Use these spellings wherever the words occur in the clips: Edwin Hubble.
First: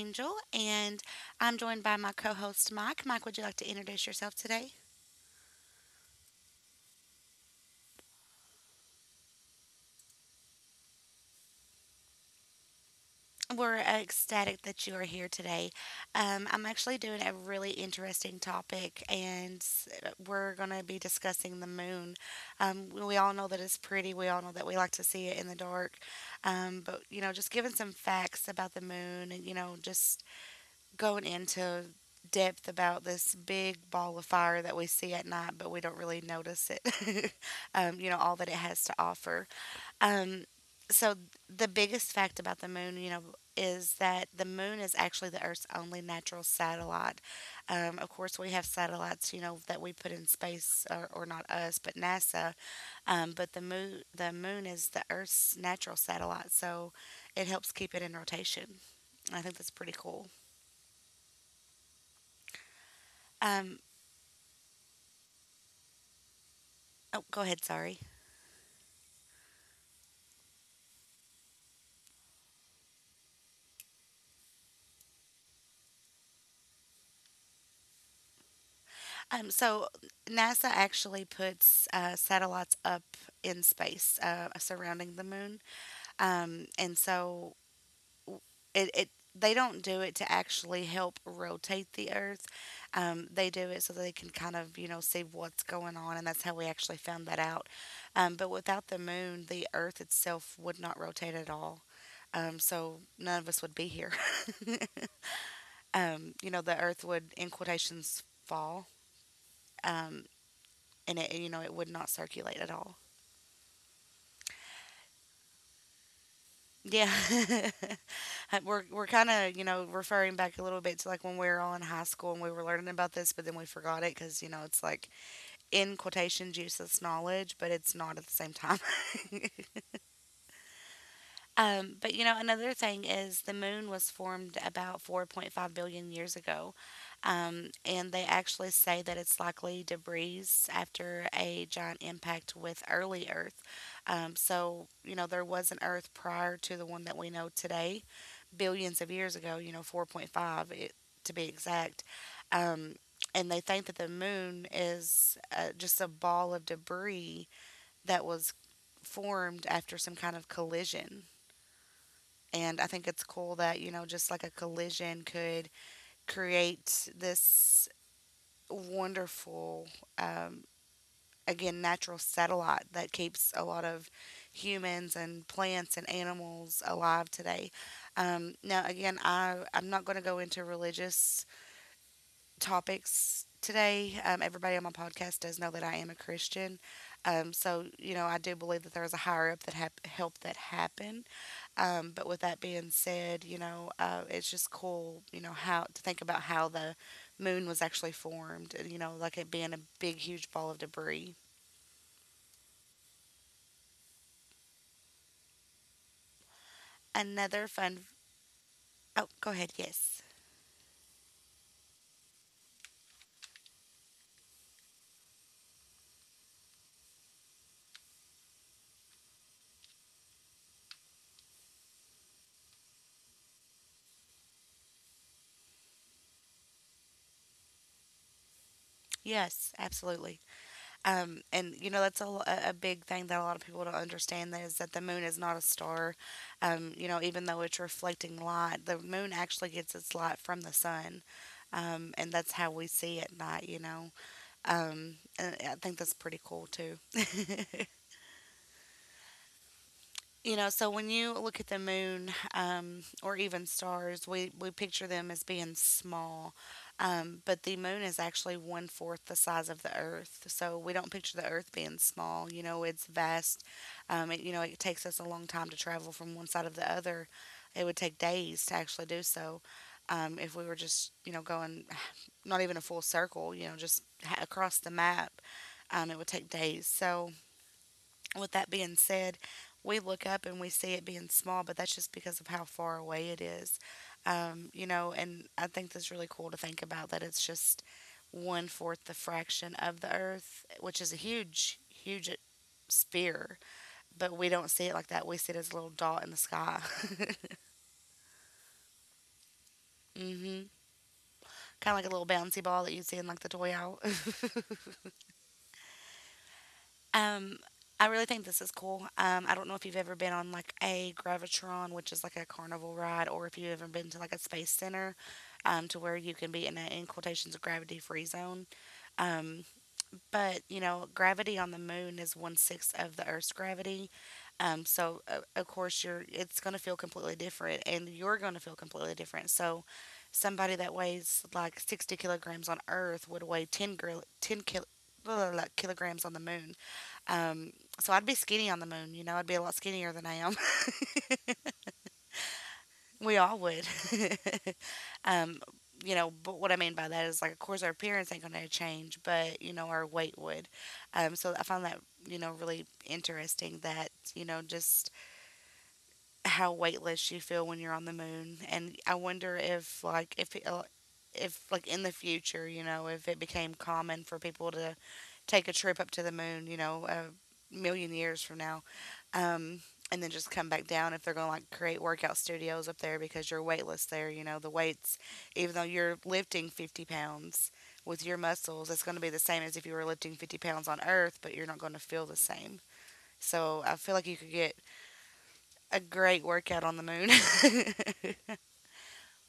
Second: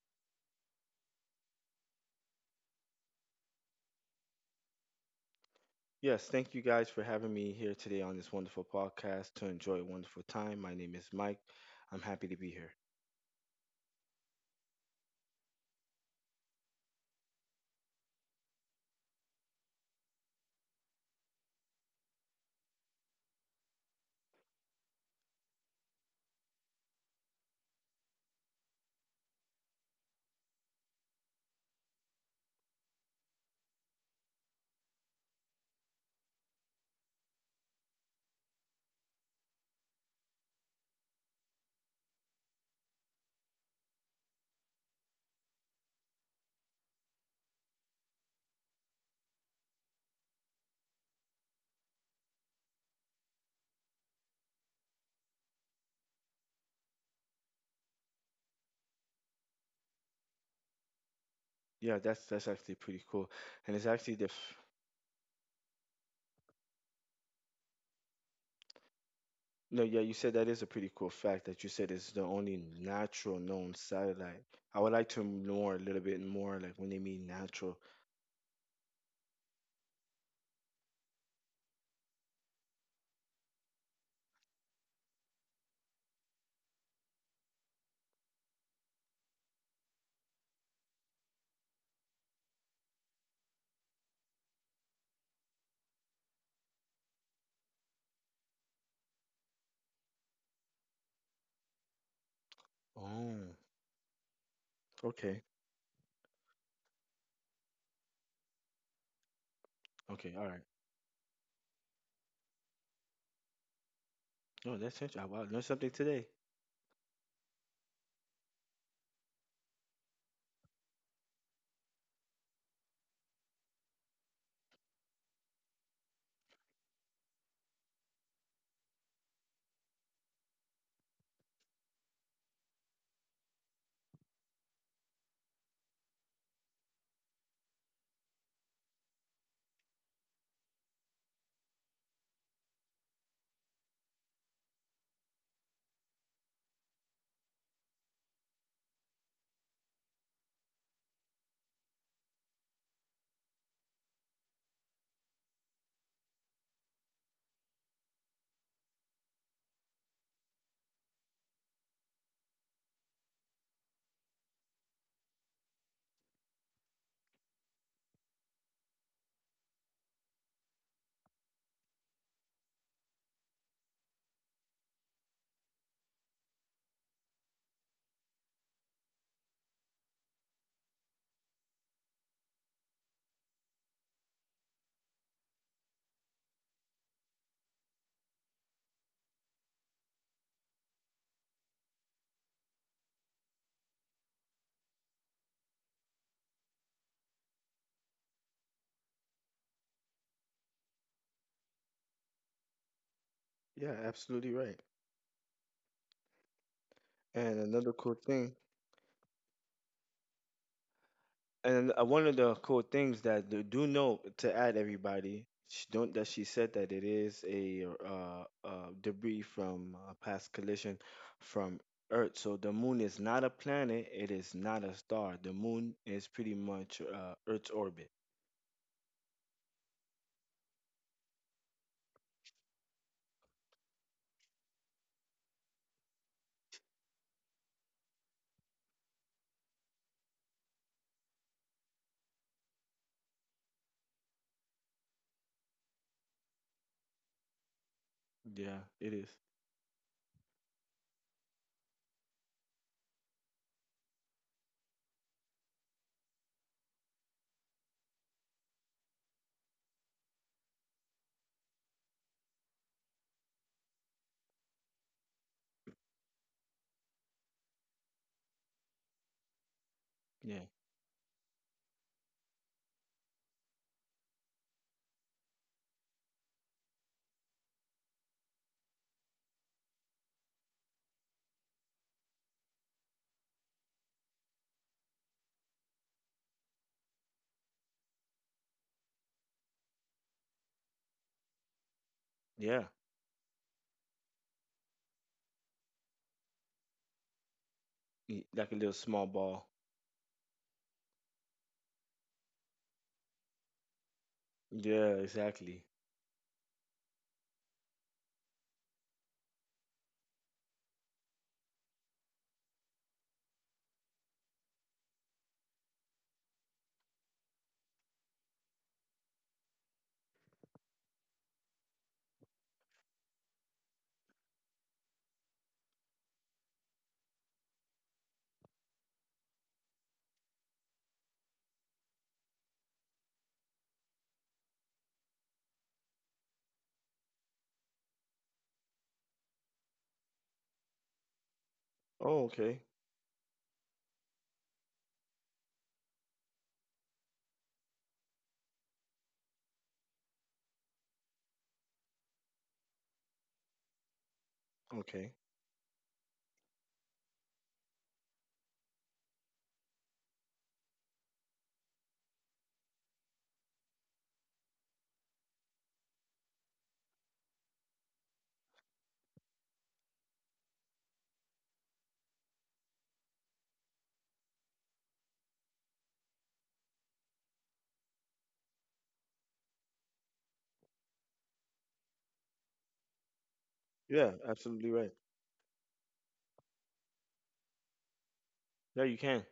Angel, and I'm joined by my co host, Mike. Mike, would you like to introduce yourself today? Yes, thank you guys for having me here today on this wonderful podcast to enjoy a wonderful time. My name is Mike. I'm happy to be here. We're ecstatic that you are here today. I'm actually doing a really interesting topic, we're going to be discussing the moon. We all know that we like to see it in the dark, just giving some facts about the moon just going into depth about this big ball of fire that we see at night, but we don't really notice it, all that it has to offer. Um, so, the biggest fact about the moon is that the moon is actually the Earth's only natural satellite. Of course, we have satellites that we put in space, or not us, but NASA. But the moon is the Earth's natural satellite, so it helps keep it in rotation. I think that's pretty cool. Yeah, that's actually pretty cool. Um, And it's actually the Oh, go ahead. Sorry. no, yeah, you said that is a pretty cool fact that you said it's the only natural known satellite. I would like to know a little bit more, like when they mean natural. So NASA actually puts satellites up in space surrounding the moon, and so it they don't do it to actually help rotate the Earth. They do it so they can see what's going on, and that's how we actually found that out. But without the moon, the Earth itself would not rotate at all. So none of Oh, us would be here. okay, the Earth would, in quotations, fall. Um, okay, all right. and it you know it would not circulate at all. No, that's interesting. Wow, learned something today. Yeah. We're kind of referring back a little bit to like when we were all in high school and we were learning about this, but then we forgot it because it's like in quotation Jesus knowledge, but it's not at the same time. Another thing is the moon was formed about 4.5 billion years ago. And they actually say that it's likely debris after a giant impact with early Earth. There was an Earth prior to the one that we know today, billions of years ago, 4.5 it, to be exact. Um, and they think that the moon is just a ball of debris that was formed after some kind of collision. And I think it's cool that, just like a collision could create this wonderful, um, again, natural satellite that keeps a lot of humans and plants and animals alive today. Now, again, I'm not going to go into religious topics today. Everybody on my podcast does know that I am a Christian. I do believe that there is a higher up that help that happen, but with that being said, it's just cool how to think about how the moon was actually formed, and, like it being a big, huge ball of debris. Yeah, absolutely right. And Another another fun. cool thing. Oh, go ahead. Yes. And one of the cool things that do know to add everybody, sh don't that she said that it is a debris from a past collision from Earth. So the moon is not a planet. It is not a star. The moon is pretty much Earth's orbit. Yes, absolutely. And that's a, a big thing that a lot of people don't understand that is that the moon is not a star. Even though it's reflecting light, the moon actually gets its light from the sun, and that's how we see it at night. And I think that's pretty cool too. Yeah, it is. So when you look at the moon or even stars, we picture them as being small, but the moon is actually one fourth the size of the Earth. So we don't picture the Earth being small. You know, it's vast. It takes us a long time to travel from one side of the other. It would take days to actually do so, if Yeah, we were just going not even a full circle, across the map. It would take days. So with that being said, we look up and we see it being small, but that's just because of how far away it is. And I think that's really cool to think about that it's just one fourth the fraction of the Earth, which is a huge, huge yeah, sphere. But we don't see it like that. We see it as a little dot in the sky. Like a little small ball. Hmm. Kind of like a little bouncy ball that you see in like the toy out. Yeah, exactly. Um, I really think this is cool. I don't know if you've ever been on like a Gravitron, which is like a carnival ride, or if you've ever been to like a space center, to where you can be in a in quotations gravity free zone. Um, gravity on the moon is one sixth of the Earth's gravity. Of course you're it's gonna feel completely different, and you're gonna feel completely different. So somebody that weighs like 60 kilograms on Earth would weigh 10 kilograms on the moon. Um, so I'd be skinny on the moon. You know, I'd be a lot skinnier than I am. Oh, okay, We all would. um, but what I mean by that is like, of course, our appearance ain't going to change, but you know, our weight would. So I found that really interesting that you know just okay. how weightless you feel when you're on the moon, and I wonder if like in the future, you know, if it became common for people to take a trip up to the moon, you know, a million years from now. Um, and then just come back down if they're going to like create workout studios up there because you're weightless there, you know, the weights, even though you're lifting 50 pounds with your muscles, it's going to be the same as if you were lifting 50 pounds on Earth, but you're not going to feel the same. So I feel like Yeah, you could get absolutely right. a great workout on the moon. Yeah, you can.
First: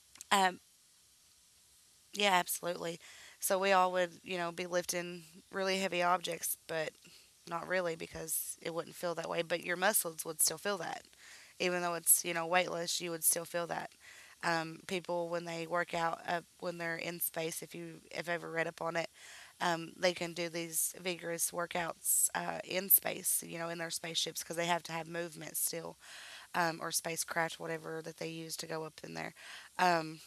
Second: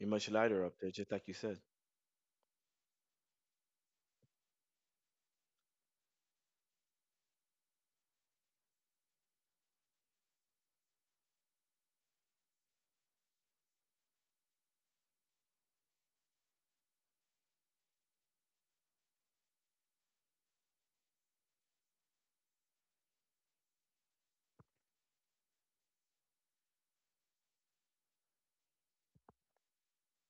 You're much um, lighter up there, just like you said. yeah, absolutely. So we all would, you know, be lifting really heavy objects, but not really, because it wouldn't feel that way, but your muscles would still feel that. Even though it's, you know, weightless, you would still feel that. People, when they work out, when they're in space, if you have ever read up on it, they can do these vigorous workouts in space, you know, in their spaceships because they have to have movement still, or spacecraft, whatever that they use to go up in there. Um,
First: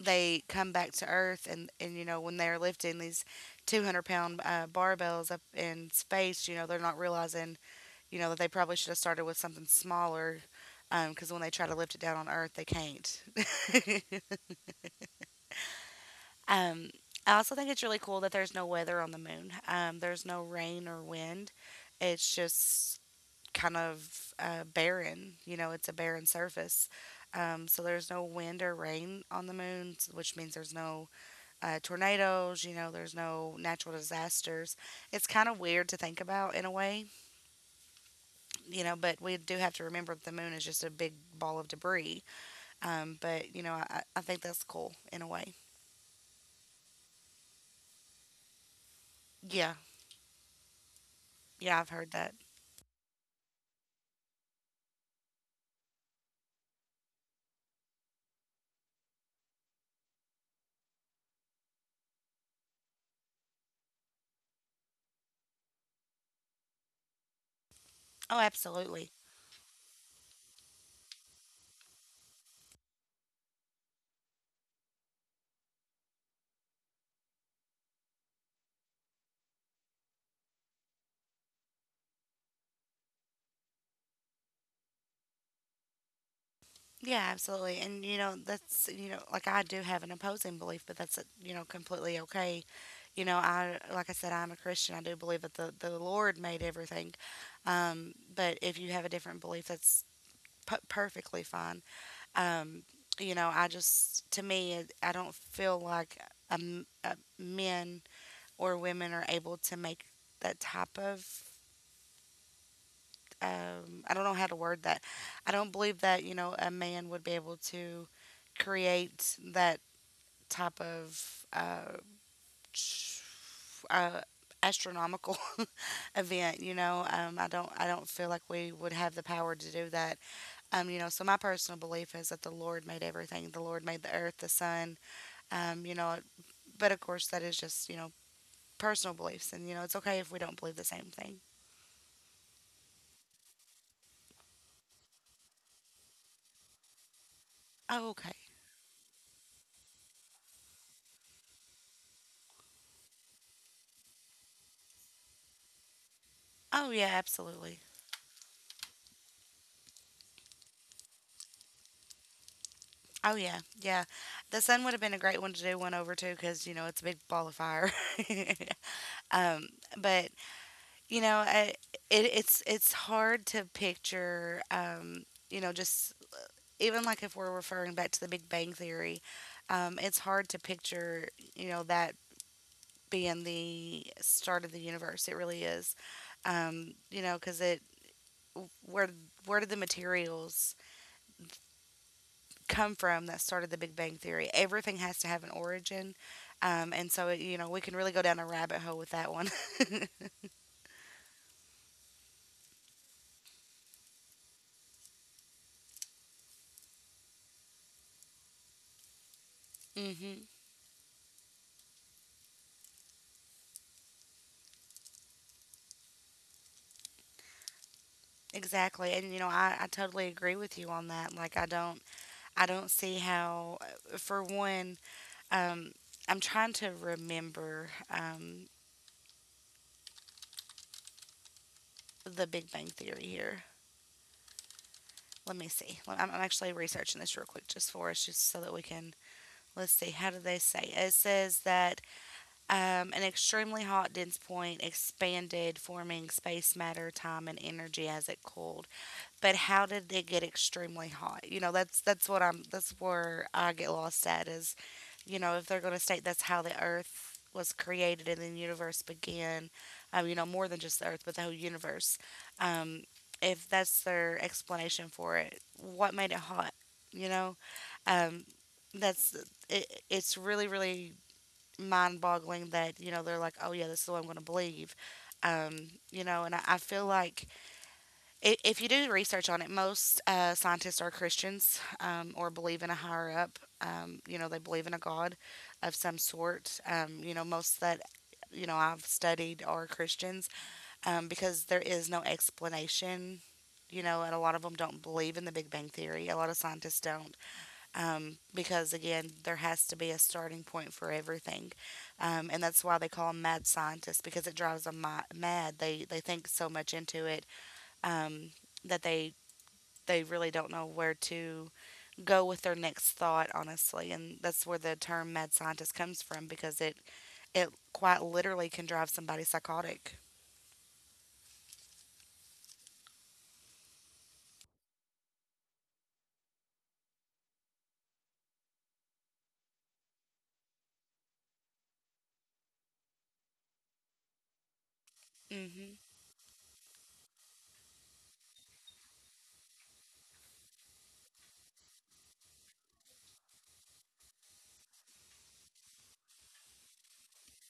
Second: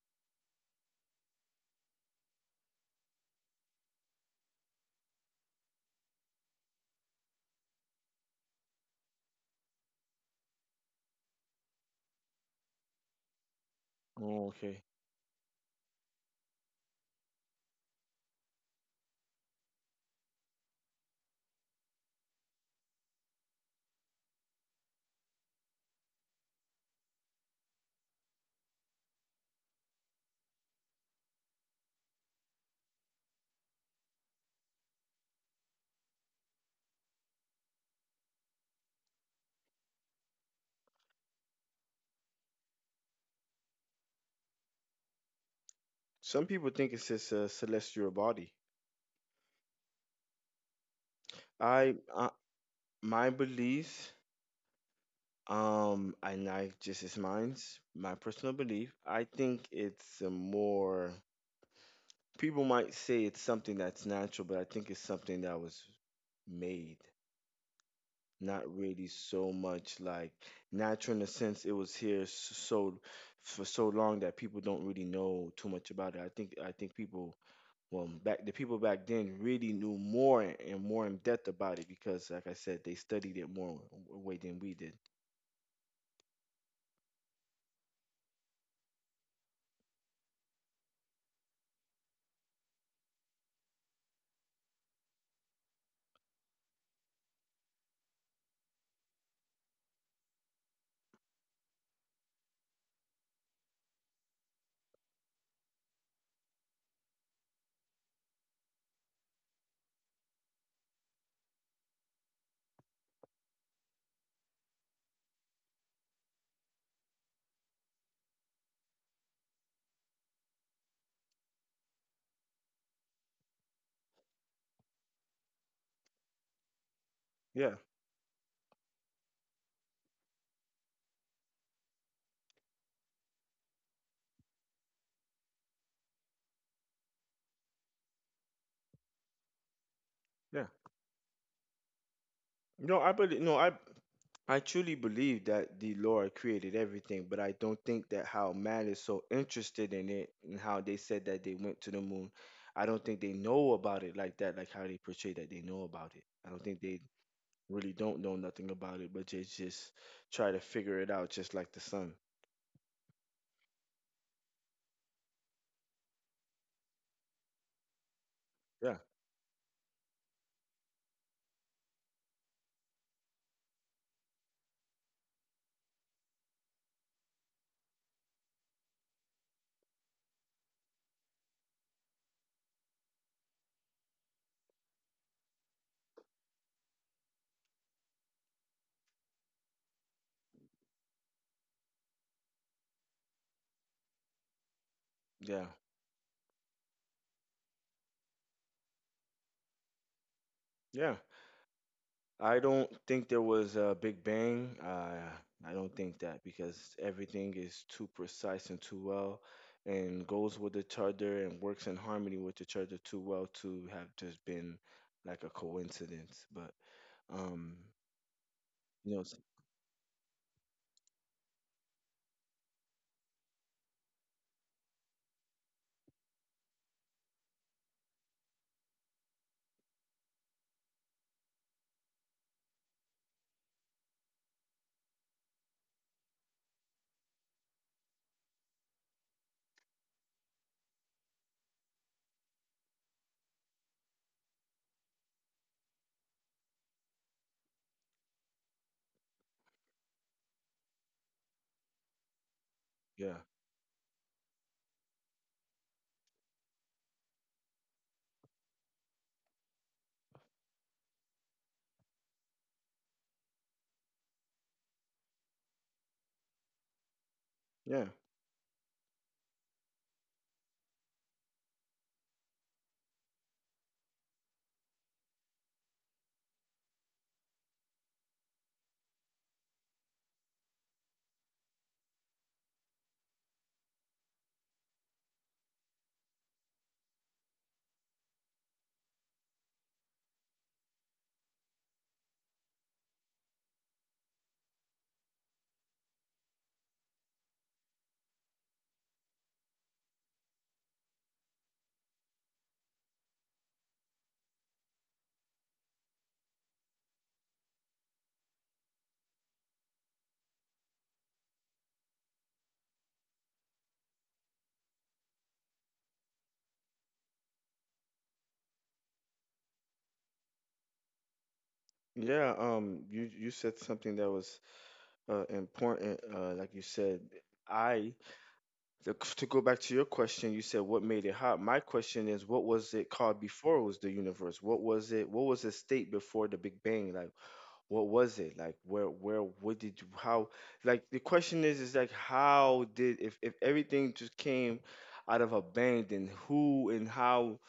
they come back to earth, and when they're lifting these 200 pound barbells up in space, they're not realizing that they probably should have started with something smaller, because when they try to lift it down on earth they can't. Oh, okay. um, I also think it's really cool that there's no weather on the moon. There's no rain or wind, it's just kind of barren. It's a barren surface, so there's no wind or rain on the moon, which means there's no tornadoes, you know, there's no natural disasters. It's kind of weird to think about in a way, you know, but we do have to remember that the moon is just a big ball of debris. But I think that's cool in a way. Some people think it's just a celestial body. Yeah. Yeah, I've I, heard uh, that. my beliefs, and I just it's mine's my personal belief. I think it's a more people might say it's something that's natural, but I think it's something that was made. Oh, Not really absolutely. so much like natural in the sense it was here so for so long that people don't really know too much about it. I think people well back the people back then really knew more and more in depth about it because like I said they studied it more way than we did. Yeah, absolutely. And, like I do have an opposing belief, but that's completely okay. Like I said, I'm a Christian. I do believe that the Lord made everything. But if you have a different belief, that's perfectly fine. Um, to me, I don't feel like men or women are able to make that type of. I don't know how to word that. I don't believe that a man would be able to create that type of ch- uh, astronomical event. Yeah, I don't feel like we would have the power to do that. So my personal belief is that the Lord made everything. The Lord made the earth, the sun. Um, you know, but of course, that is just, you know, personal beliefs. And, you know, it's okay if we don't yeah. believe the same thing. No, I truly believe that the Lord created everything, but I don't think Oh, that okay. how man is so interested in it and how they said that they went to the moon. I don't think they know about it like that, like how they portray that they know about it. I don't think Oh, they yeah, absolutely. really don't know nothing about it, but they just try to figure it out just like the sun. Oh, yeah. Yeah. The sun would have been a great one to do one over too, because, you know, it's a big ball of fire. Yeah, um, but, you know, I, it's hard to picture, just even like if we're referring back to the Big Bang Theory. It's hard to picture, that being the start of the universe. It really is, because it where where did the materials come from that started the Big Bang Theory? Everything has to have an yeah, origin. And so we can really go down a rabbit hole with that one. yeah. I don't think there was a Big Bang. I don't think that because everything is too precise and too well and Hmm. goes with each other and works in harmony with each other too well to have just been like a coincidence. But um, you Exactly, know, and I totally agree with you on that. Like I don't see how, for one. um, I'm trying to remember the Big Bang Theory here. Let me see. I'm actually researching this real quick just for us, just so that we can. Let's see. How do they say? It says that an extremely hot dense point expanded, forming space, matter, time, and energy as it cooled, but how did they get extremely hot? You know, that's yeah, where I get lost at is, if they're going to state that's how the earth was created and the universe began. More than just the earth, but the whole universe. Um, if that's their explanation for it, what made it hot? You know, yeah, um, that's it, it's really really mind-boggling that they're like, oh yeah, this is what I'm going to believe. Um, and I feel like if you do research on it, most scientists are Christians, or believe in a higher up. They believe in a God of some sort. Most that I've studied are Christians, because there is no explanation. You know, and a lot of them don't believe in the Big Bang Theory. A lot of scientists don't, because, again, there has to be a starting point for everything. And that's why they call them mad scientists because it drives them mad. They think so much into it, um, that they really don't know where to go with their next thought, honestly, and that's where the term mad scientist comes from because it quite literally can drive somebody psychotic. yeah. You said something that was important. Like you said, I the, to go back to your question, you said what made it hot. My question is, what was it called before it was the universe? What was it? What was the Hmm. state before the Big Bang? Like, what was it? Like, what did, how? Like, the question is like, how did if everything just came out of a bang, then who and how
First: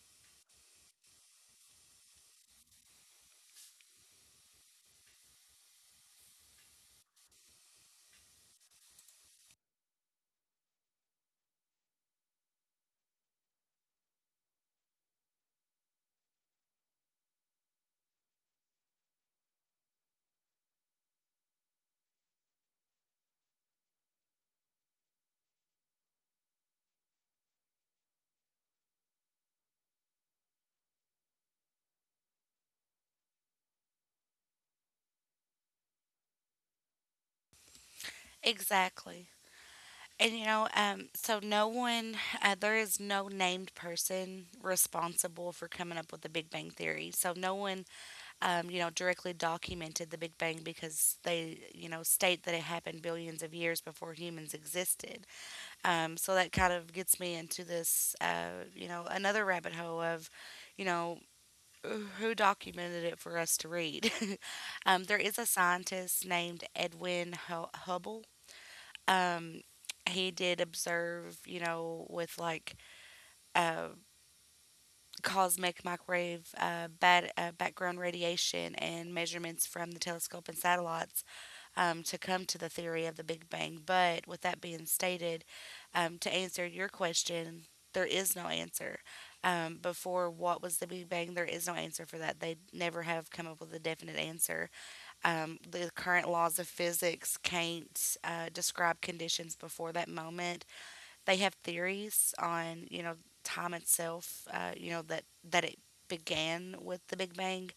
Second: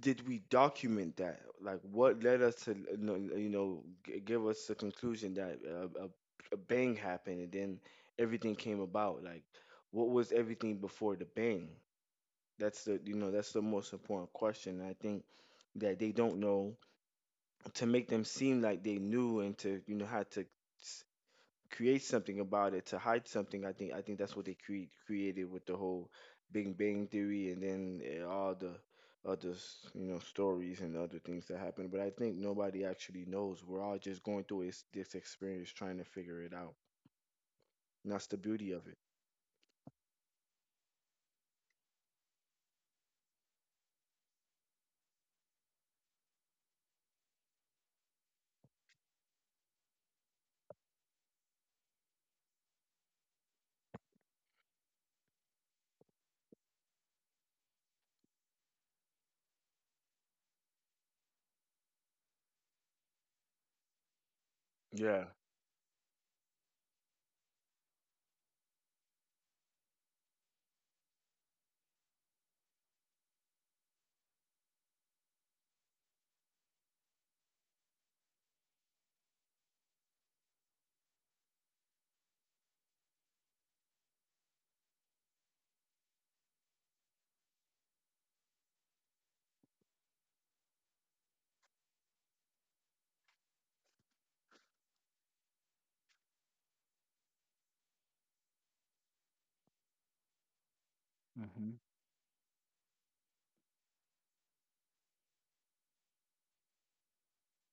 did we document that? Like, what led us to, you know, give us the conclusion that a bang happened and then everything came about? Like, what was everything before the bang? That's the, you know, that's the most important question. I think that they don't know to make them seem like they knew and to, you know, how to create something about it to hide something. I think that's what they created with the whole Big Bang Theory and then all the other you know stories and other things that happen. But I think nobody actually knows. We're all just going through this experience trying to figure it out. And that's the beauty of it. Exactly. And there is no named person responsible for coming up with the Big Bang Theory. So no one, directly documented the Big Bang because they, state that it happened billions of years before humans existed. So that kind of gets me into this, another rabbit hole of, you know, who documented it for us to read. There Yeah, is a scientist named Edwin Hubble. Um, he did observe, with like uh, cosmic microwave background radiation and measurements from the telescope and satellites, to come to the theory of the Big Bang. But with that being stated, to answer your question, there is no answer. Before what was the Big Bang, there is no answer for that. They never have come up with a definite answer. The current laws of physics can't describe conditions before that moment. They have theories on, time itself, that it began with the Big Bang.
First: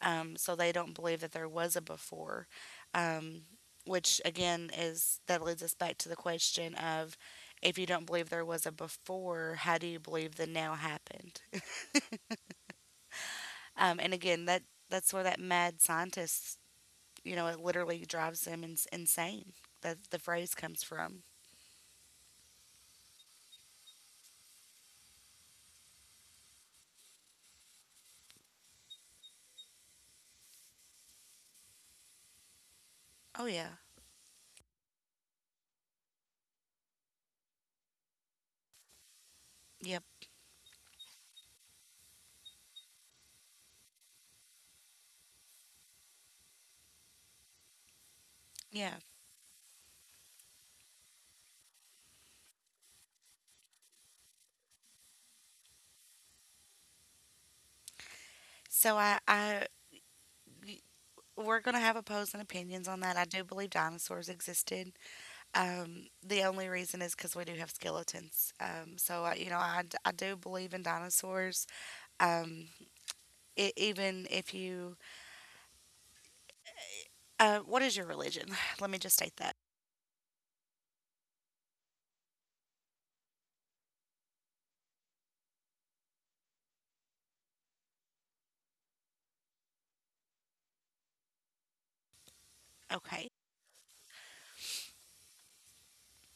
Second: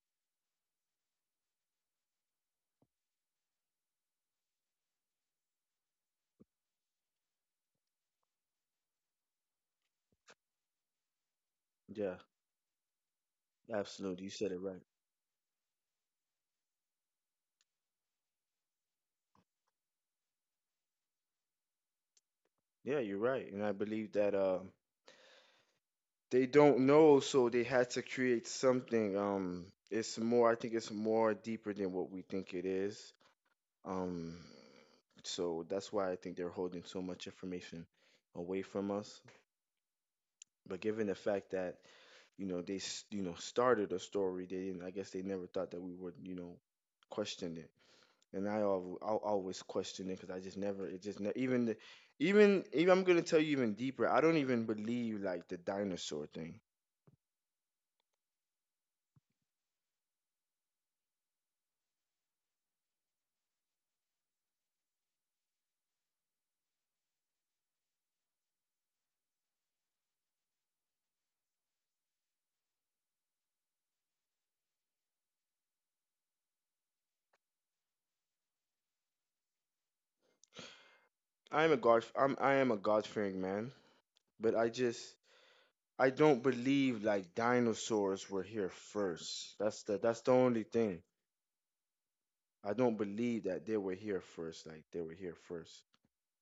So they don't believe that there was a before, um, which again is that leads us back to the question of if you don't believe there was a before, how do you believe the now happened? yeah, And absolutely. You again, said it right. that's where that mad scientist, it literally drives them insane. That the phrase comes from. Yeah, you're right. And I believe that they don't know, so they had to create something. It's more. I think it's more deeper than what we think it is. Oh, yeah. Um, so that's why I think they're holding so much information away from us. Yep. But given the fact that you know they you know started a story, they didn't. I guess they never thought that we would you know question it. And Yeah. I'll always question it because I just never it just even the, even I'm gonna tell you even deeper. I don't even believe like the dinosaur thing. So we're gonna have opposing opinions on that. I do believe dinosaurs existed. The only reason is because we do have skeletons. So, I do believe in dinosaurs. Um, Even if you, what is your religion? Let me just state that. I am a God fearing man, but I just I don't believe like dinosaurs were here first. That's the only thing. I don't Okay. believe that they were here first. Like they were here first.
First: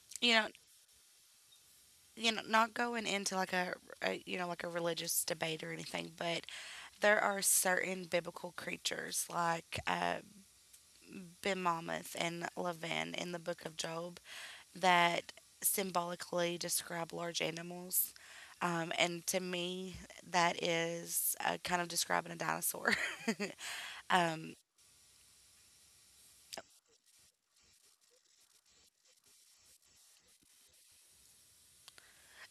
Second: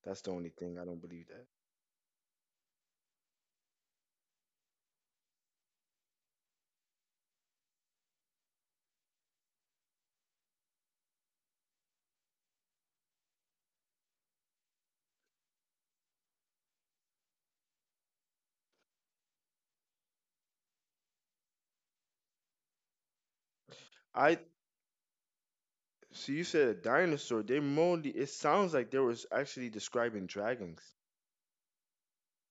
That's the You know, only thing I don't believe that. Not going into like like a religious debate or anything, but there are certain biblical creatures like Ben Mammoth and Lavan in the book of Job that symbolically describe large animals. And to me, that is kind of describing a dinosaur. I um, So you said a dinosaur. They mostly it sounds like they was actually describing dragons.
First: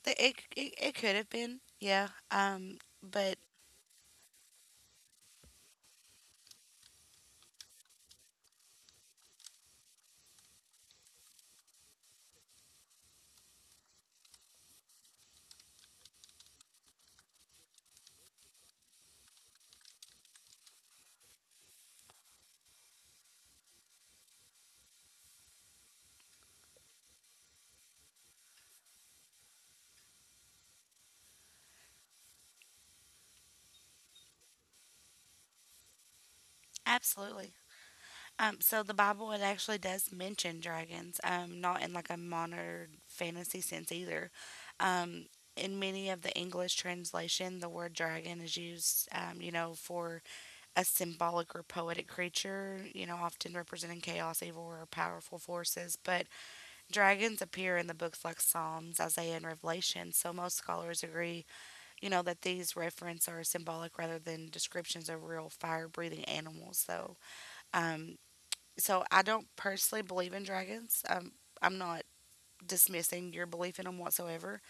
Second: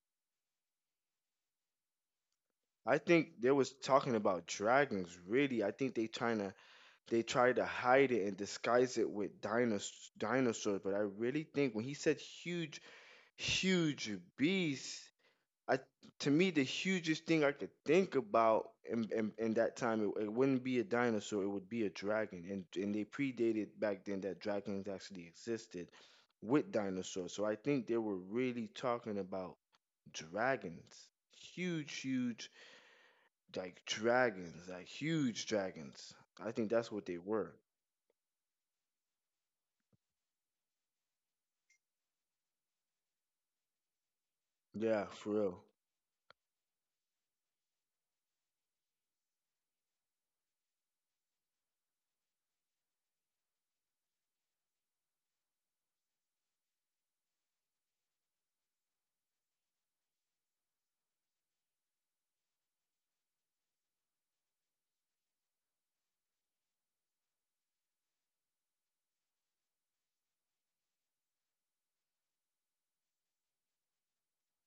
it could have been, yeah. I But think they was talking about dragons. Really, I think they trying to they try to hide it and disguise it with dinosaurs. But I really think when he said huge beasts I to me the hugest thing I could think about in in that time it, it wouldn't be a dinosaur, it would be a dragon, and they predated back then that dragons actually existed with dinosaurs. So I think they were really talking about dragons, huge, huge like dragons, like huge dragons. I think that's what they absolutely. were. So the Bible, it actually does mention dragons, not in like a modern fantasy sense either. Yeah, Um, for real. in many of the English translation, the word dragon is used, for a symbolic or poetic creature, often representing chaos, evil, or powerful forces. But dragons appear in the books like Psalms, Isaiah, and Revelation. So most scholars agree, that these references are symbolic rather than descriptions of real fire-breathing animals. Um, so I don't personally believe in dragons. I'm not dismissing your belief in them whatsoever.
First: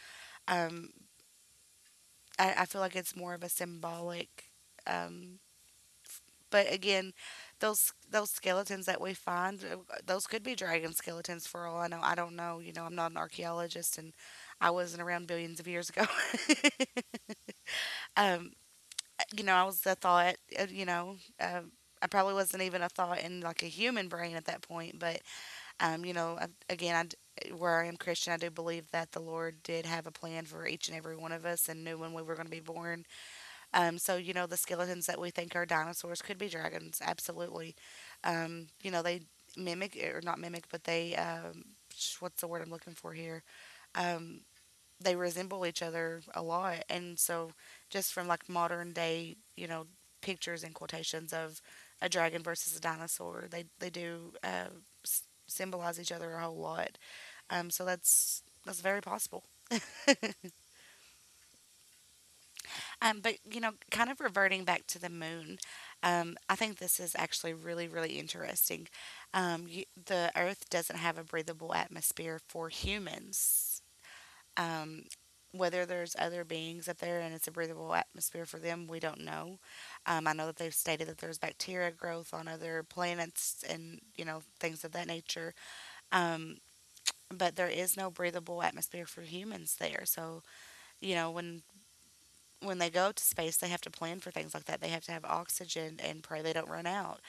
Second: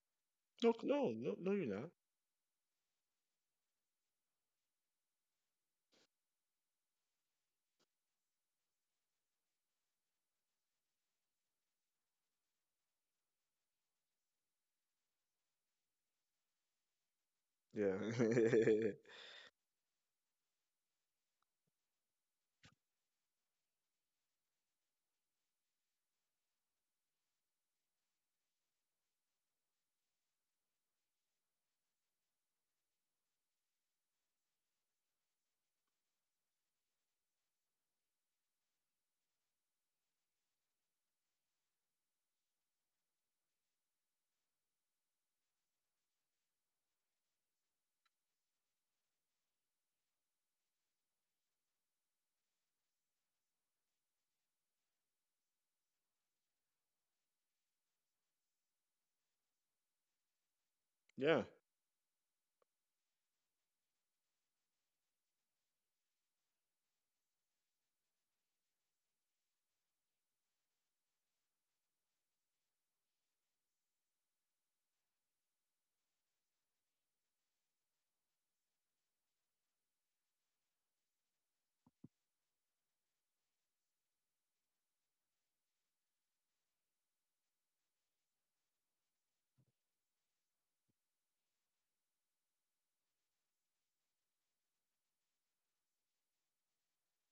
No, Um, no, no, no, you're not. I feel like it's more of a symbolic. Um, But again, those skeletons that we find, those could be dragon skeletons for all I know. I don't know. You know, I'm not an archaeologist, and I wasn't around billions of years ago. Yeah, um, I was a thought. I probably wasn't even a thought in like a human brain at that point. But again, I d where I am Christian, I do believe that the Lord did have a plan for each and every one of us and knew when we were going to be born. So you know the skeletons that we think are dinosaurs could be dragons, absolutely. You know they mimic or not mimic, but what's the word I'm looking for here? Um, they resemble each other a lot, and so just from like modern day, pictures and quotations of a dragon versus a dinosaur, they do symbolize each other a whole lot. So that's very possible. yeah, But kind of reverting back to the moon, I think this is actually really, really interesting. The Earth doesn't have a breathable atmosphere for humans. Um, Whether there's other beings up there and it's a breathable atmosphere for them, we don't know. I know that they've stated that there's bacteria growth on other planets and things of that nature. Um, but there is no breathable atmosphere for humans there. So you know when when they go to space, they have to plan for things like that. They have to have oxygen and pray they don't run out.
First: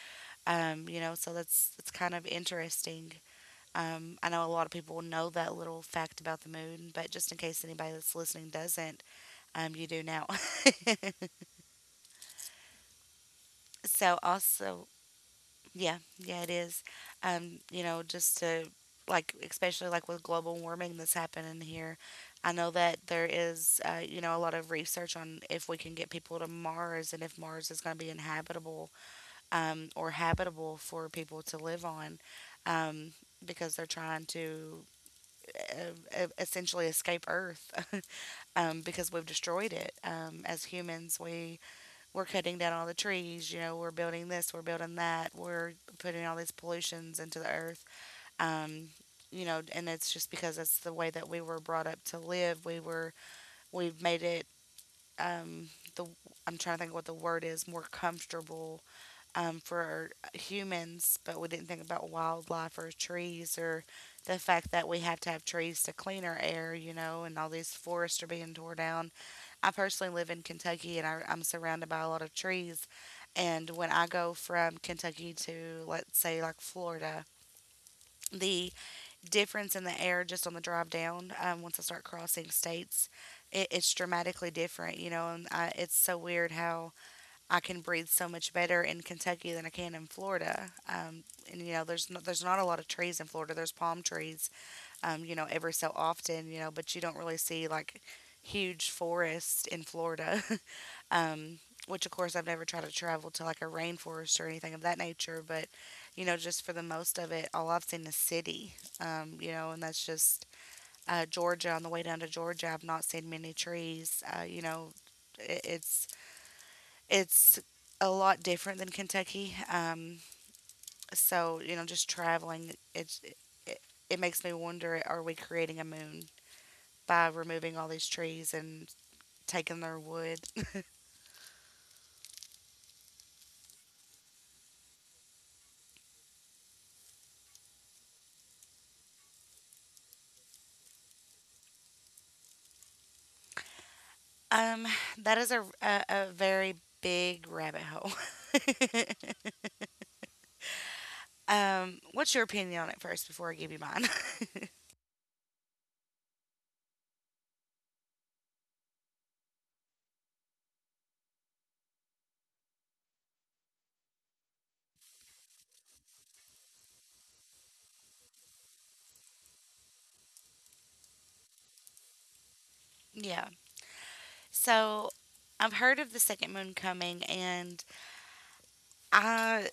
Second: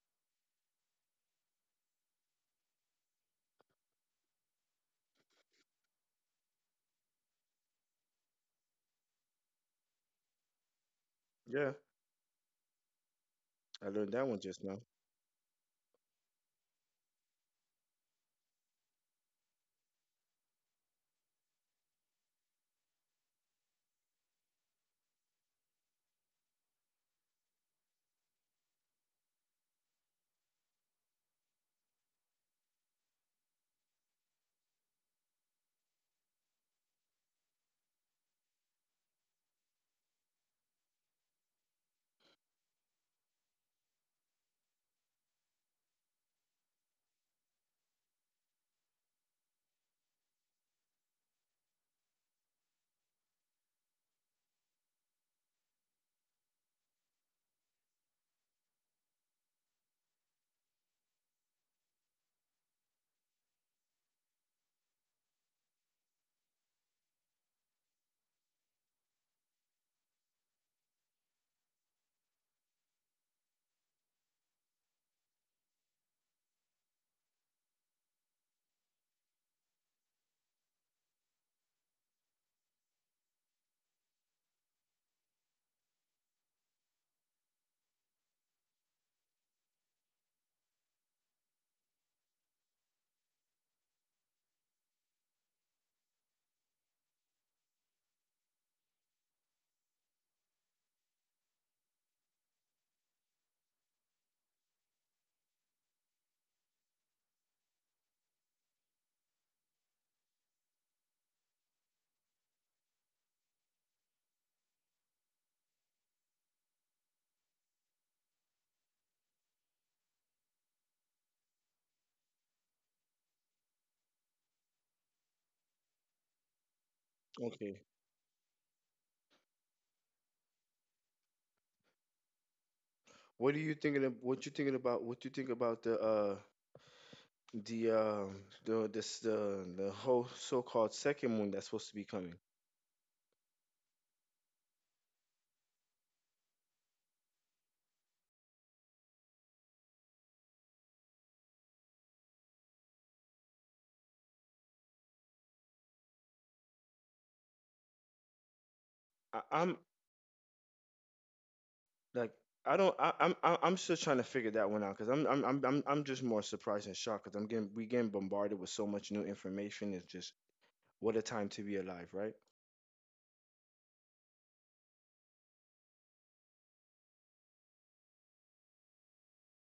So that's kind of interesting. I know a lot of people know that little fact about the moon, but just in case anybody that's listening doesn't, you do now. yeah. I learned So that one just now. also. Yeah, yeah, it is. Just to Like, especially like with global warming that's happening here. I know that there is, a lot of research on if we can get people to Mars and if Mars is going to be inhabitable, or habitable for people to live on, um, because they're trying to essentially escape Earth. Because we've destroyed it. As humans, we're cutting down all the trees. You know, we're building this, we're building that, we're putting all these pollutions into the Earth. Um, and it's just because that's the way that we were brought up to live. We've made it, um, the I'm trying to think what the word is, more comfortable, for humans, but we didn't think about wildlife or trees or the fact that we have to have trees to clean our air, you know, and all these forests are being torn down. I personally live in Kentucky, and I'm surrounded by a lot of trees. And when I go from Kentucky to, let's say, like Florida, the difference in the air just on the drive down, once I start crossing states, it's dramatically different, you know, and it's so weird how I can breathe so much better in Kentucky than I can in Florida. And you know, there's not a lot of trees in Florida. There's palm trees, every so often, but you don't really see like huge forests in Florida. um, which of course I've never tried to travel to like a rainforest or anything of that nature, but you know, just for the most of it, all I've seen is city. And that's just Georgia. On the way down to Georgia, I've not seen many trees. You know, it's it's a lot different than Kentucky. So, you know, just traveling, it, it makes me wonder, are we creating a moon by removing Okay. all these trees and taking their wood? What are you thinking of, what you thinking about what you think about the the um this the whole so-called second moon that's supposed to be coming? Um, that is a very big rabbit hole. What's your opinion on it first before I give you mine? I, I'm like I don't I- I'm still trying to figure that one out because I'm just more surprised and shocked because I'm getting we getting bombarded with so much new information. It's just what a time to be alive, right? Yeah. So, I've heard of the second moon coming, and I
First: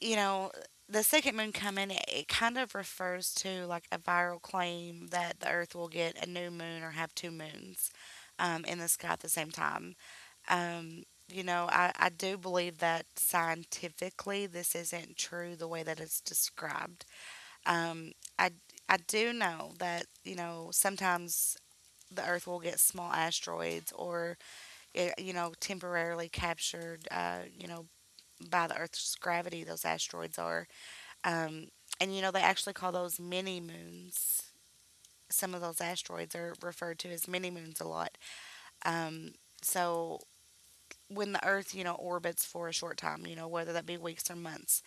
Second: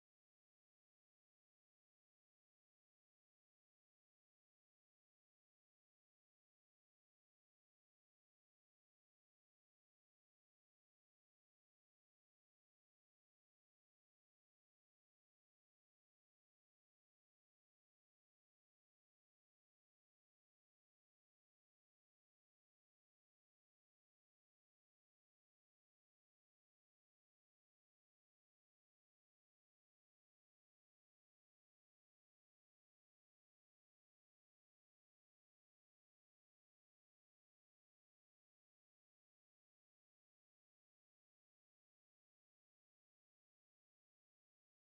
you know, the second moon coming, it kind of refers to like a viral claim that the Earth will get a new moon or have two moons in the sky at the same time. Um, you know, I do believe that scientifically this isn't true the way that it's described. Um, I, I do know that, you know, sometimes the Earth will get small asteroids or, you know, temporarily captured, you know, by the Earth's gravity, those asteroids are. Um, and you know, they actually call those mini moons. Some of those asteroids are referred to as mini moons a lot. Um, so when the Earth, you know, orbits for a short time, you know, whether that be weeks or months,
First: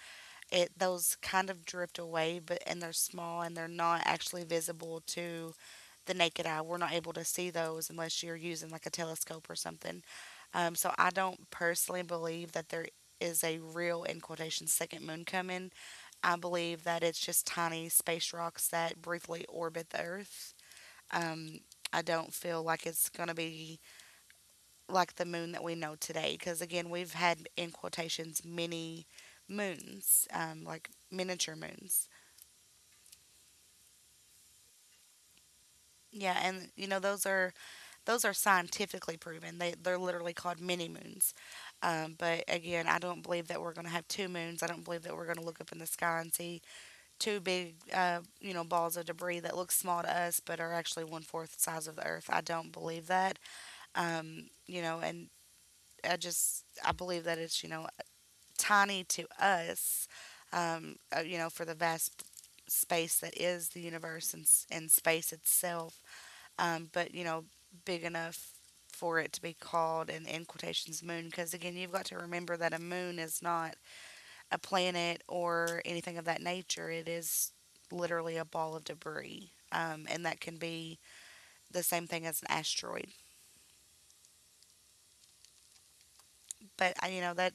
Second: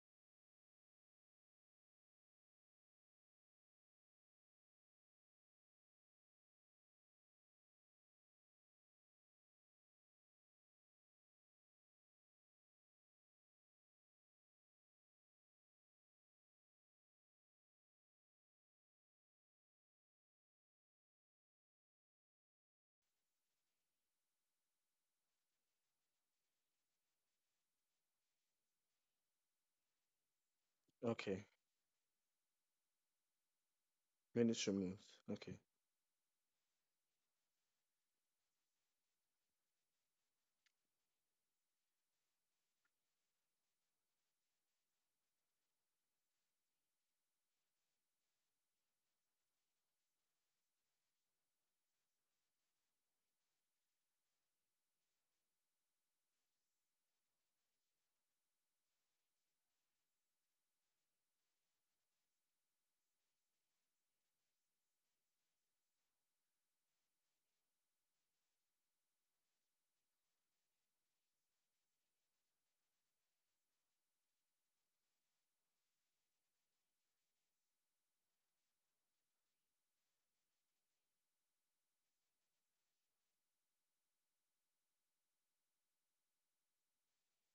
it those kind of drift away, but and they're small and they're not actually visible to the naked eye. We're not able to see those unless you're using like a telescope or something. So I don't personally believe that there is a real, in quotation, second moon coming. I believe that it's just tiny space rocks that briefly orbit the Earth. Um, I don't feel like it's going to be like the moon that we know today because, again, we've had, in quotations, mini moons, like Okay, miniature moons. miniature moons. Okay, Yeah, and you know, those are scientifically proven. They're literally called mini moons. But again, I don't believe that we're going to have two moons. I don't believe that we're going to look up in the sky and see two big, you know, balls of debris that look small to us but are actually one fourth the size of the Earth. I don't believe that. You know, and I believe that it's, you know, tiny to us. You know, for the vast space that is the universe and, and space itself. But you know, big enough for it to be called an, in quotations, moon, because again, you've got to remember that a moon is not a planet or anything of that nature. It is literally a ball of debris, and that can be the same thing as an asteroid. But I, you know, that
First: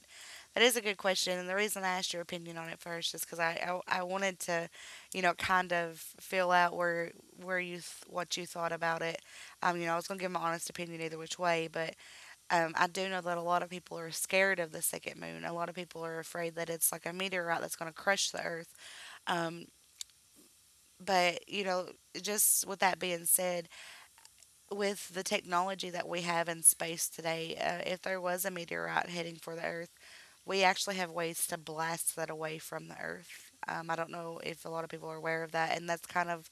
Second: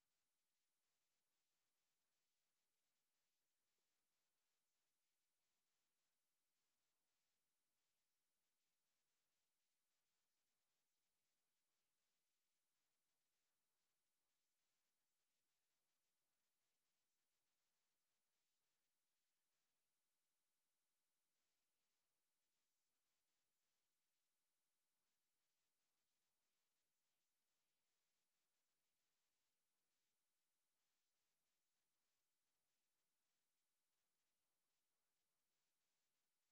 that is a good question, and the reason I asked your opinion on it first is because I wanted to, you know, kind of feel out where what you thought about it. You know, I was gonna give my honest opinion either which way, but I do know that a lot of people are scared of the second moon. A lot of people are afraid that it's like a meteorite that's gonna crush the Earth. Um, But, you know, just with that being said, with the technology that we have in space today, if there was a meteorite heading for the Earth, we actually have ways to blast that away from the Earth. I don't know if a lot of people are aware of that, and that's kind of,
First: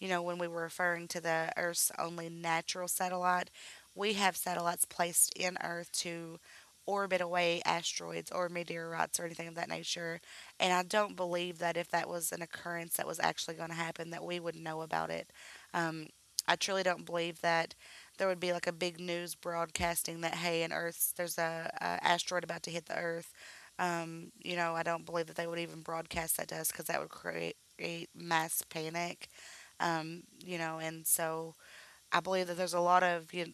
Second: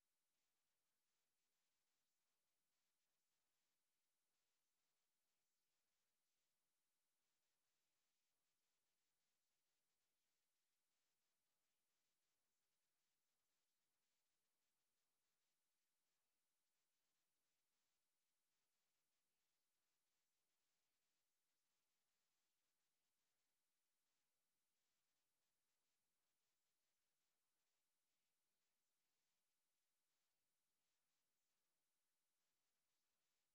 you know, when we were referring to the Earth's only natural satellite, we have satellites placed in Earth to orbit away asteroids or meteorites or anything of that nature. And I don't believe that if that was an occurrence that was actually going to happen, that we would know about it. Um, I truly don't believe that there would be like a big news broadcasting that hey, an Earth's there's a asteroid about to hit the Earth. You know, I don't believe that they would even broadcast that to us because that would create mass panic, you know, and so I believe that there's a lot of you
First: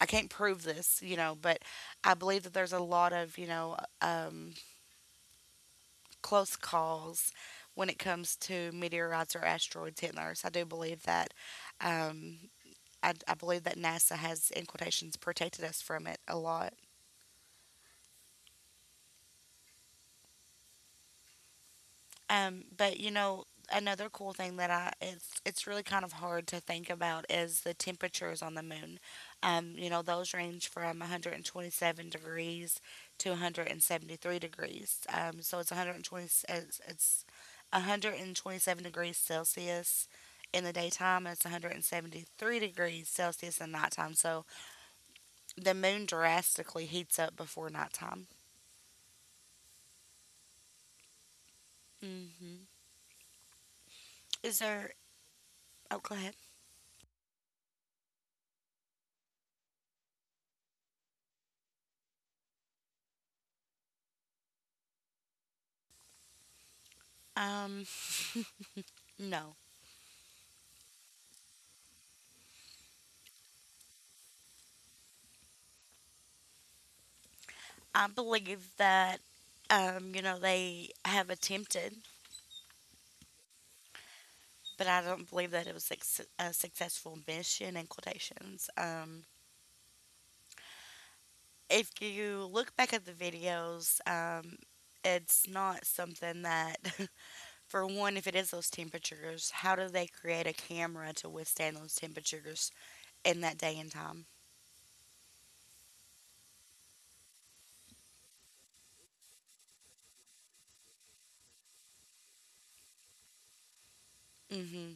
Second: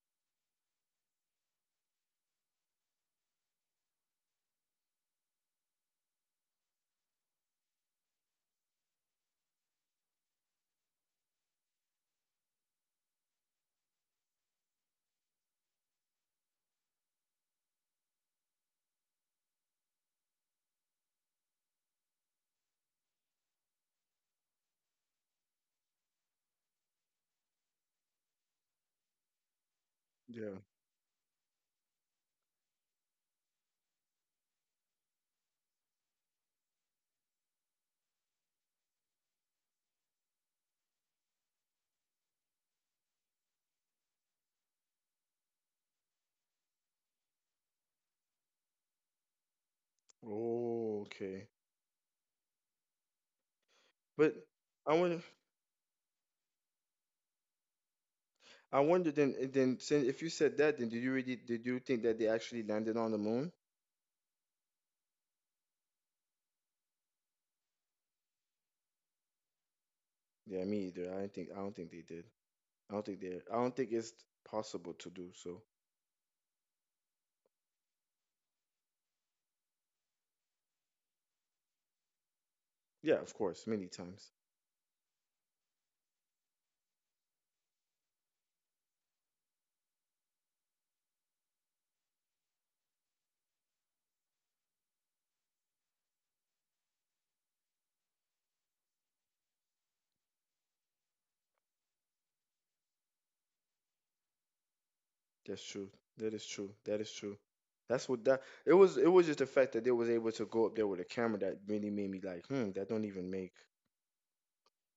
I can't prove this, you know, but I believe that there's a lot of, you know, close calls when it comes to meteorites or asteroids hitting Earth. I do believe that. Um, I believe that NASA has, in quotations, protected us from it a lot. But you know, another cool thing that I it's really kind of hard to think about is the temperatures on the moon. You know, those yeah. range from 127 degrees to 173 degrees. So it's, it's 127 degrees Celsius in the daytime. It's 173 degrees Celsius in nighttime. So the moon drastically heats up before nighttime. Oh, okay. Hmm. But Is I there? wonder Oh, go ahead. Then since if you said that then did you really did you think that they actually landed on the moon? Um, no. Yeah, me either. I don't think they did. I don't think it's possible to do so. I believe that, you know, they have attempted, Yeah, of course, many times. but I don't believe that it was a successful mission, in quotations. If you look back at the videos, it's not something that, for one, if it is those temperatures, how do they create a camera to withstand those temperatures in that day and time? That's true. That is true. That is true. That's what that it was just the fact that they was able to go up there with a camera that really made me like, hmm, that don't even make Hmm.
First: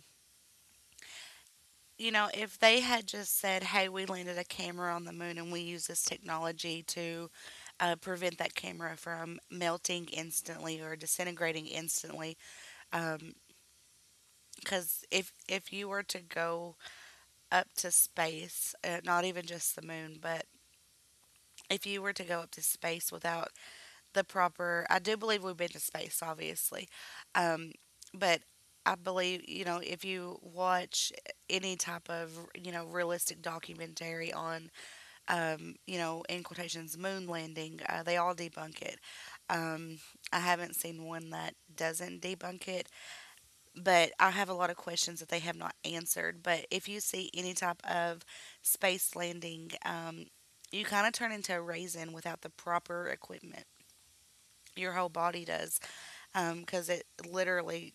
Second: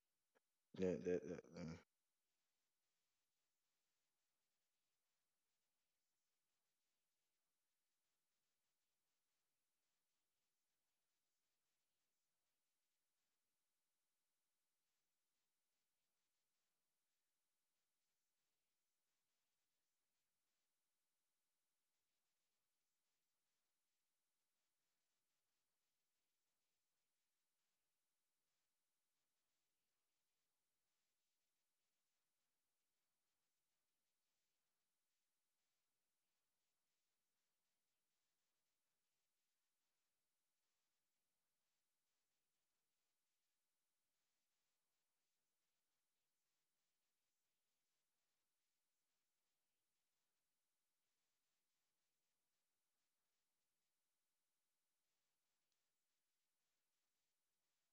that You know, if they had just said, hey, we landed a camera on the moon and we use this technology to prevent that camera from melting instantly or disintegrating instantly. Because if you were to go up to space, not even just the moon, but if you were to go up to space without I do believe we've been to space, obviously. Um, but I believe, you know, if you watch any type of, you know, realistic documentary on you know, in quotations, moon landing. They all debunk it. Um, I haven't seen one that doesn't debunk it, but I have a lot of questions that they have not answered. But if you see any type of space landing, you kind of turn into a raisin without the proper equipment. Your whole body does, because it literally,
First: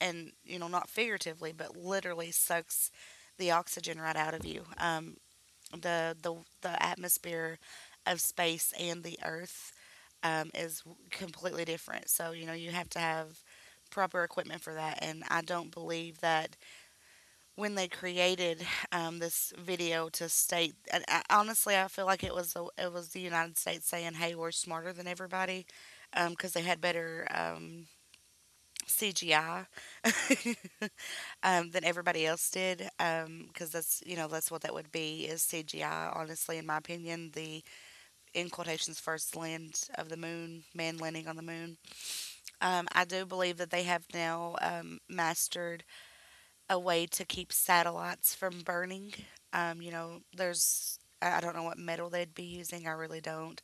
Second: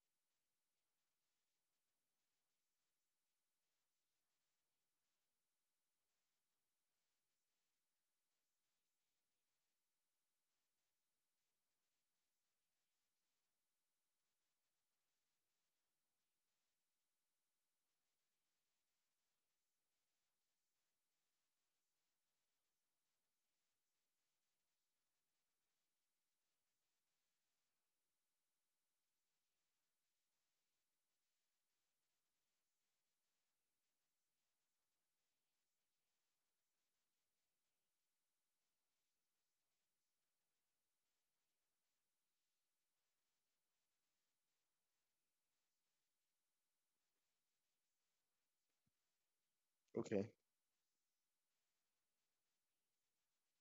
and you know, not figuratively, but literally sucks the oxygen right out of you. The the the atmosphere of space and the earth is completely different. So you know, you have to have proper equipment for that, and I don't believe that when they created this video to state. And I, honestly, I feel like it was the United States saying, "Hey, we're smarter than everybody," because they had better. CGI, than everybody else did, because that's, you know, that's what that would be, is CGI, honestly, in my opinion, the, in quotations, first land of the moon, man landing on the moon. I do believe that they have now mastered a way to keep satellites from burning. You know, okay. there's I don't know what metal they'd be using. I really don't.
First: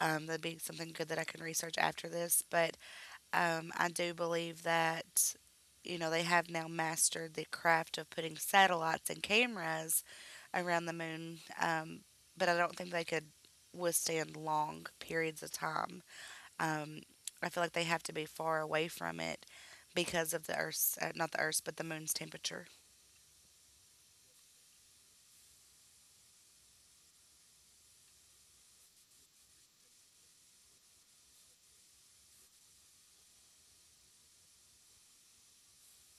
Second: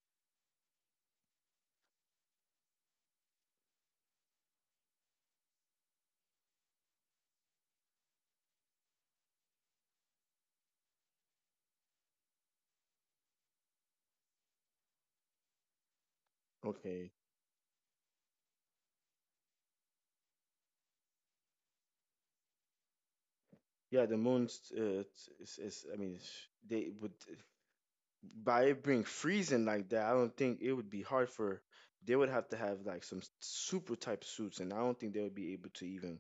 That'd be something good that I can research after this. But I do believe that, you know, they have now mastered the craft of putting satellites and cameras around the moon, but I don't think they could withstand long periods of time. Um, Okay. I feel like they have to be far away from it because of the Earth's, not the Earth's, but the moon's temperature. Yeah, the moon's it's, it's- I mean, it's, they would by it being freezing like that, I don't think it would be hard for they would have to have like some super type suits, and I don't think they would be able to even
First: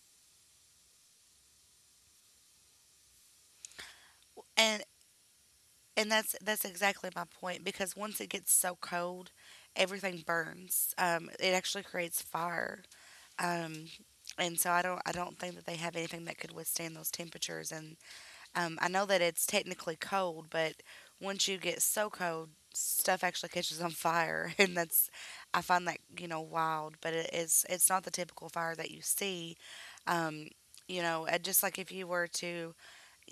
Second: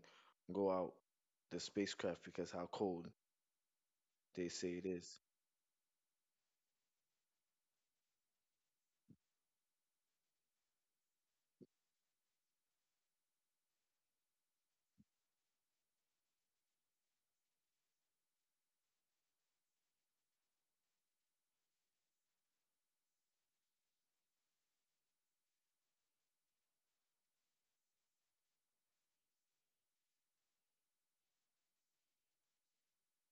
go out the spacecraft because how cold they say And it is. and that's exactly my point, because once it gets so cold, everything burns. It actually creates fire. Um, and so I don't think that they have anything that could withstand those temperatures, and I know that it's technically cold, but once you get so cold, stuff actually catches on fire, and that's, I find that, you know, wild. But it is, it's not the typical fire that you see. Um, you know, just like if you were to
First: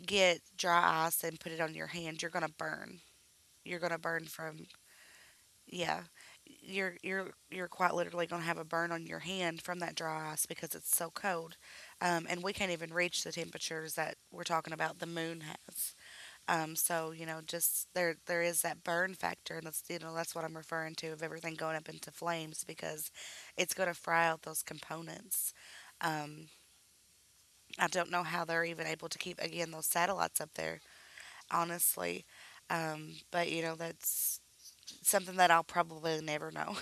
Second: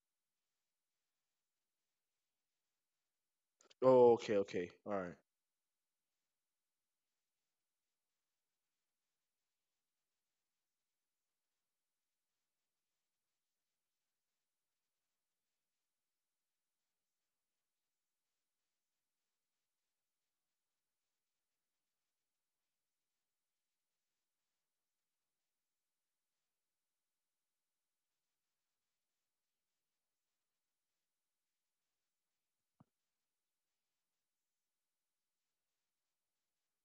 get dry ice and put it on your hand, you're gonna burn. You're gonna Oh, burn okay, from, okay, all right, yeah. You're quite literally gonna have a burn on your hand from that dry ice because it's so cold, and we can't even reach the temperatures that we're talking about. The moon has. So you know, just there is that burn factor, and that's, you know, that's what I'm referring to of everything going up into flames, because it's going to fry out those components. Um, I don't know how they're even able to keep again those satellites up there, honestly. But you know, that's something that I'll probably never know.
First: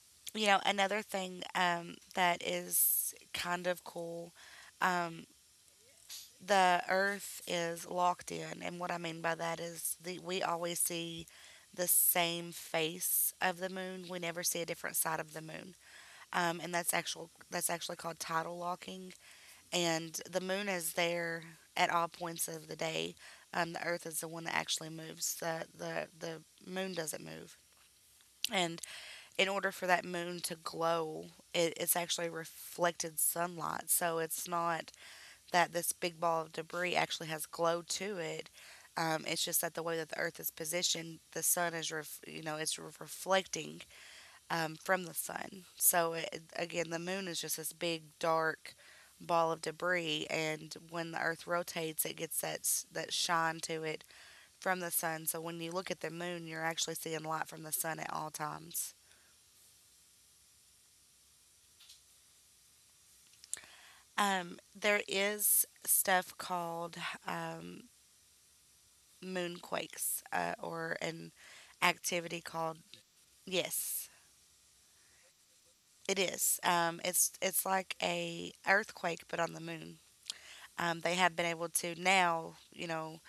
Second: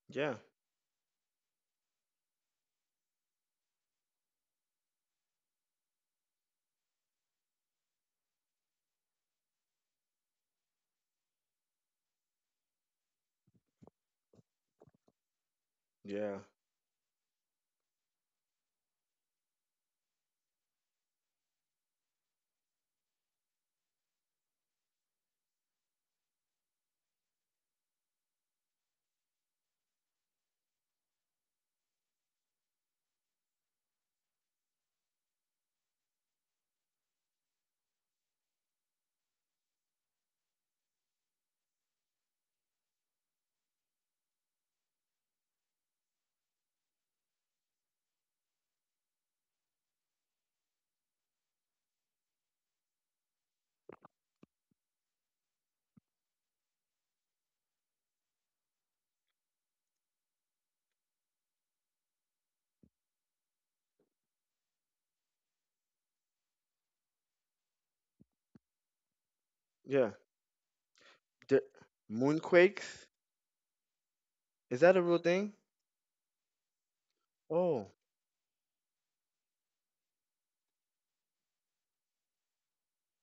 yeah, you know, another thing, that is kind of cool. um, the earth is locked in, and what I mean by that is we always see the same face of the moon. We never see a different side of the moon. yeah, And that's actually called tidal locking, and the moon is there at all points of the day. The earth is the one that actually moves. The moon doesn't move. And in order for that moon to glow, it's actually reflected sunlight. So it's not that this big ball of debris actually has glow to it. It's just that the way that the Earth is positioned, the sun is, you know, it's reflecting from the sun. So it, again, the moon is just this big dark ball of debris, and when the Earth rotates, it gets that shine to it from the sun. So when you look at the moon, you're actually seeing light from the sun at all times. There is stuff called um, yeah. moonquakes, or an The activity called. moonquakes Yes, is that a real thing? it is. It's Oh, like a earthquake but on the moon. They have been able to now, you know,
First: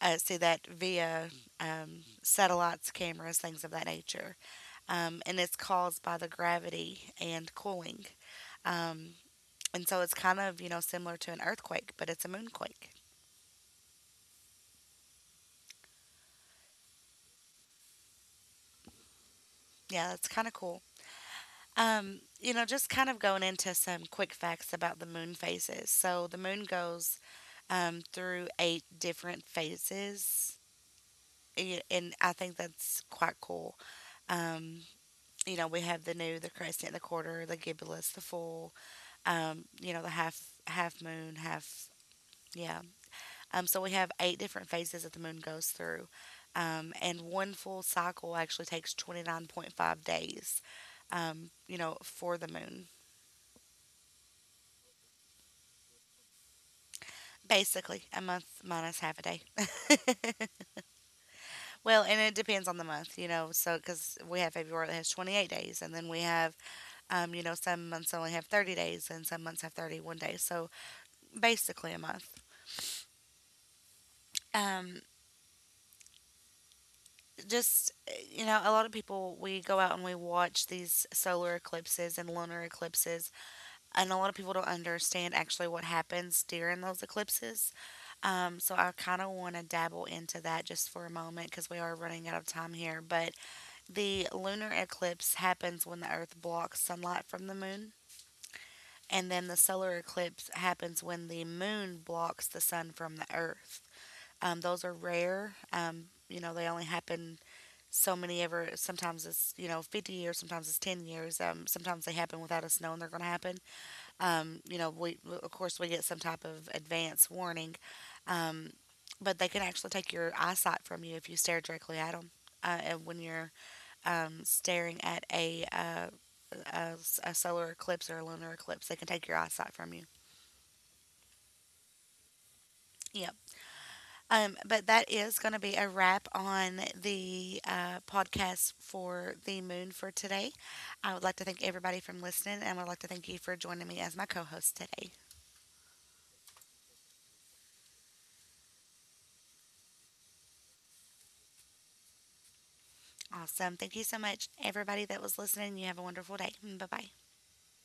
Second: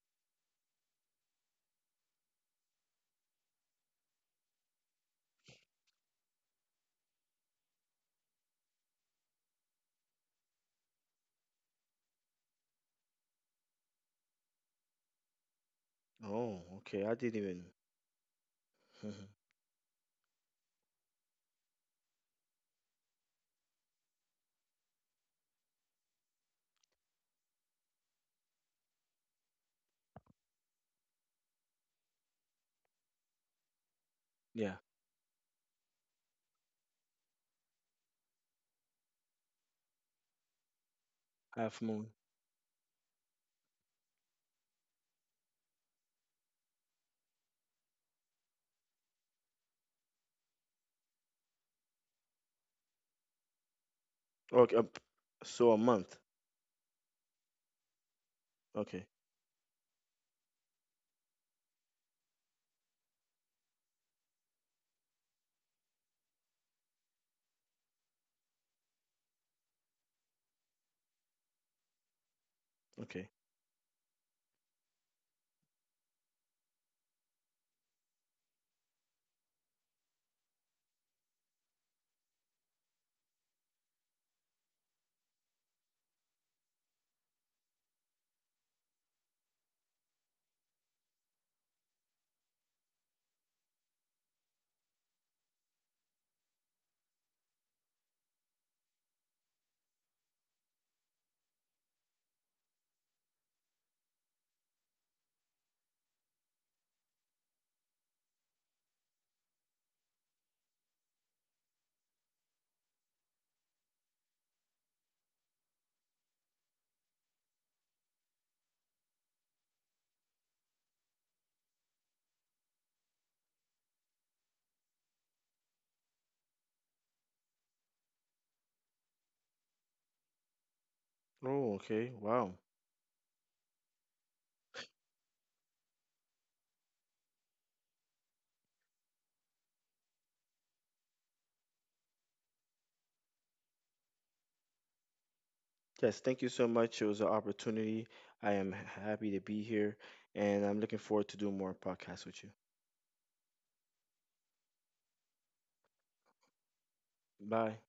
see that via satellites, cameras, things of that nature. And it's caused by the gravity and cooling. um, and so it's kind of, you know, similar to an earthquake, but it's a moonquake. oh, okay, I didn't even. Yeah, that's kind of cool. You know, just kind of going into some quick facts about the moon phases. So the moon goes through eight different phases. And I think that's quite cool. yeah, Um, you know, we have the new, the crescent, the quarter, the gibbous, the full. You know, the half, half moon, half half moon. Yeah. So we have eight different phases that the moon goes through, and one full cycle actually takes 29.5 days. You know, for the moon. Okay, so a month. Basically, a month minus Okay, half a day. Well, and it depends on the month, you know. So, because we have February that has 28 days, and then we have, you know, some months only have 30 days, and some months have 31 days. So, basically, a month. okay. Um, just, you know, a lot of people, we go out and we watch these solar eclipses and lunar eclipses, and a lot of people don't understand actually what happens during those eclipses. So I kind of want to dabble into that just for a moment, because we are running out of time here. But the lunar eclipse happens when the Earth blocks sunlight from the moon, and then the solar eclipse happens when the moon blocks the sun from the Earth. Those are rare. You know, they only happen so many ever. Sometimes it's, you know, 50 years, sometimes it's 10 years. Sometimes they happen without us knowing they're going to happen. You know, we, of course, we get some type of advance warning, um, but they can actually take your eyesight from you if you stare directly at them. And when you're staring at a, a solar eclipse or a lunar eclipse, they can take your eyesight from you. Oh, okay. Wow. Yep. But that is going to be a wrap on the podcast for the moon for today. I would like to thank everybody from listening, and I would like to thank you for joining me as my co host today. Yes, thank you so much. It was an opportunity. I am happy to be here and I'm looking forward to doing more podcasts with you. Awesome. Thank you so much, everybody that was listening. You have a wonderful day. Bye bye. Bye.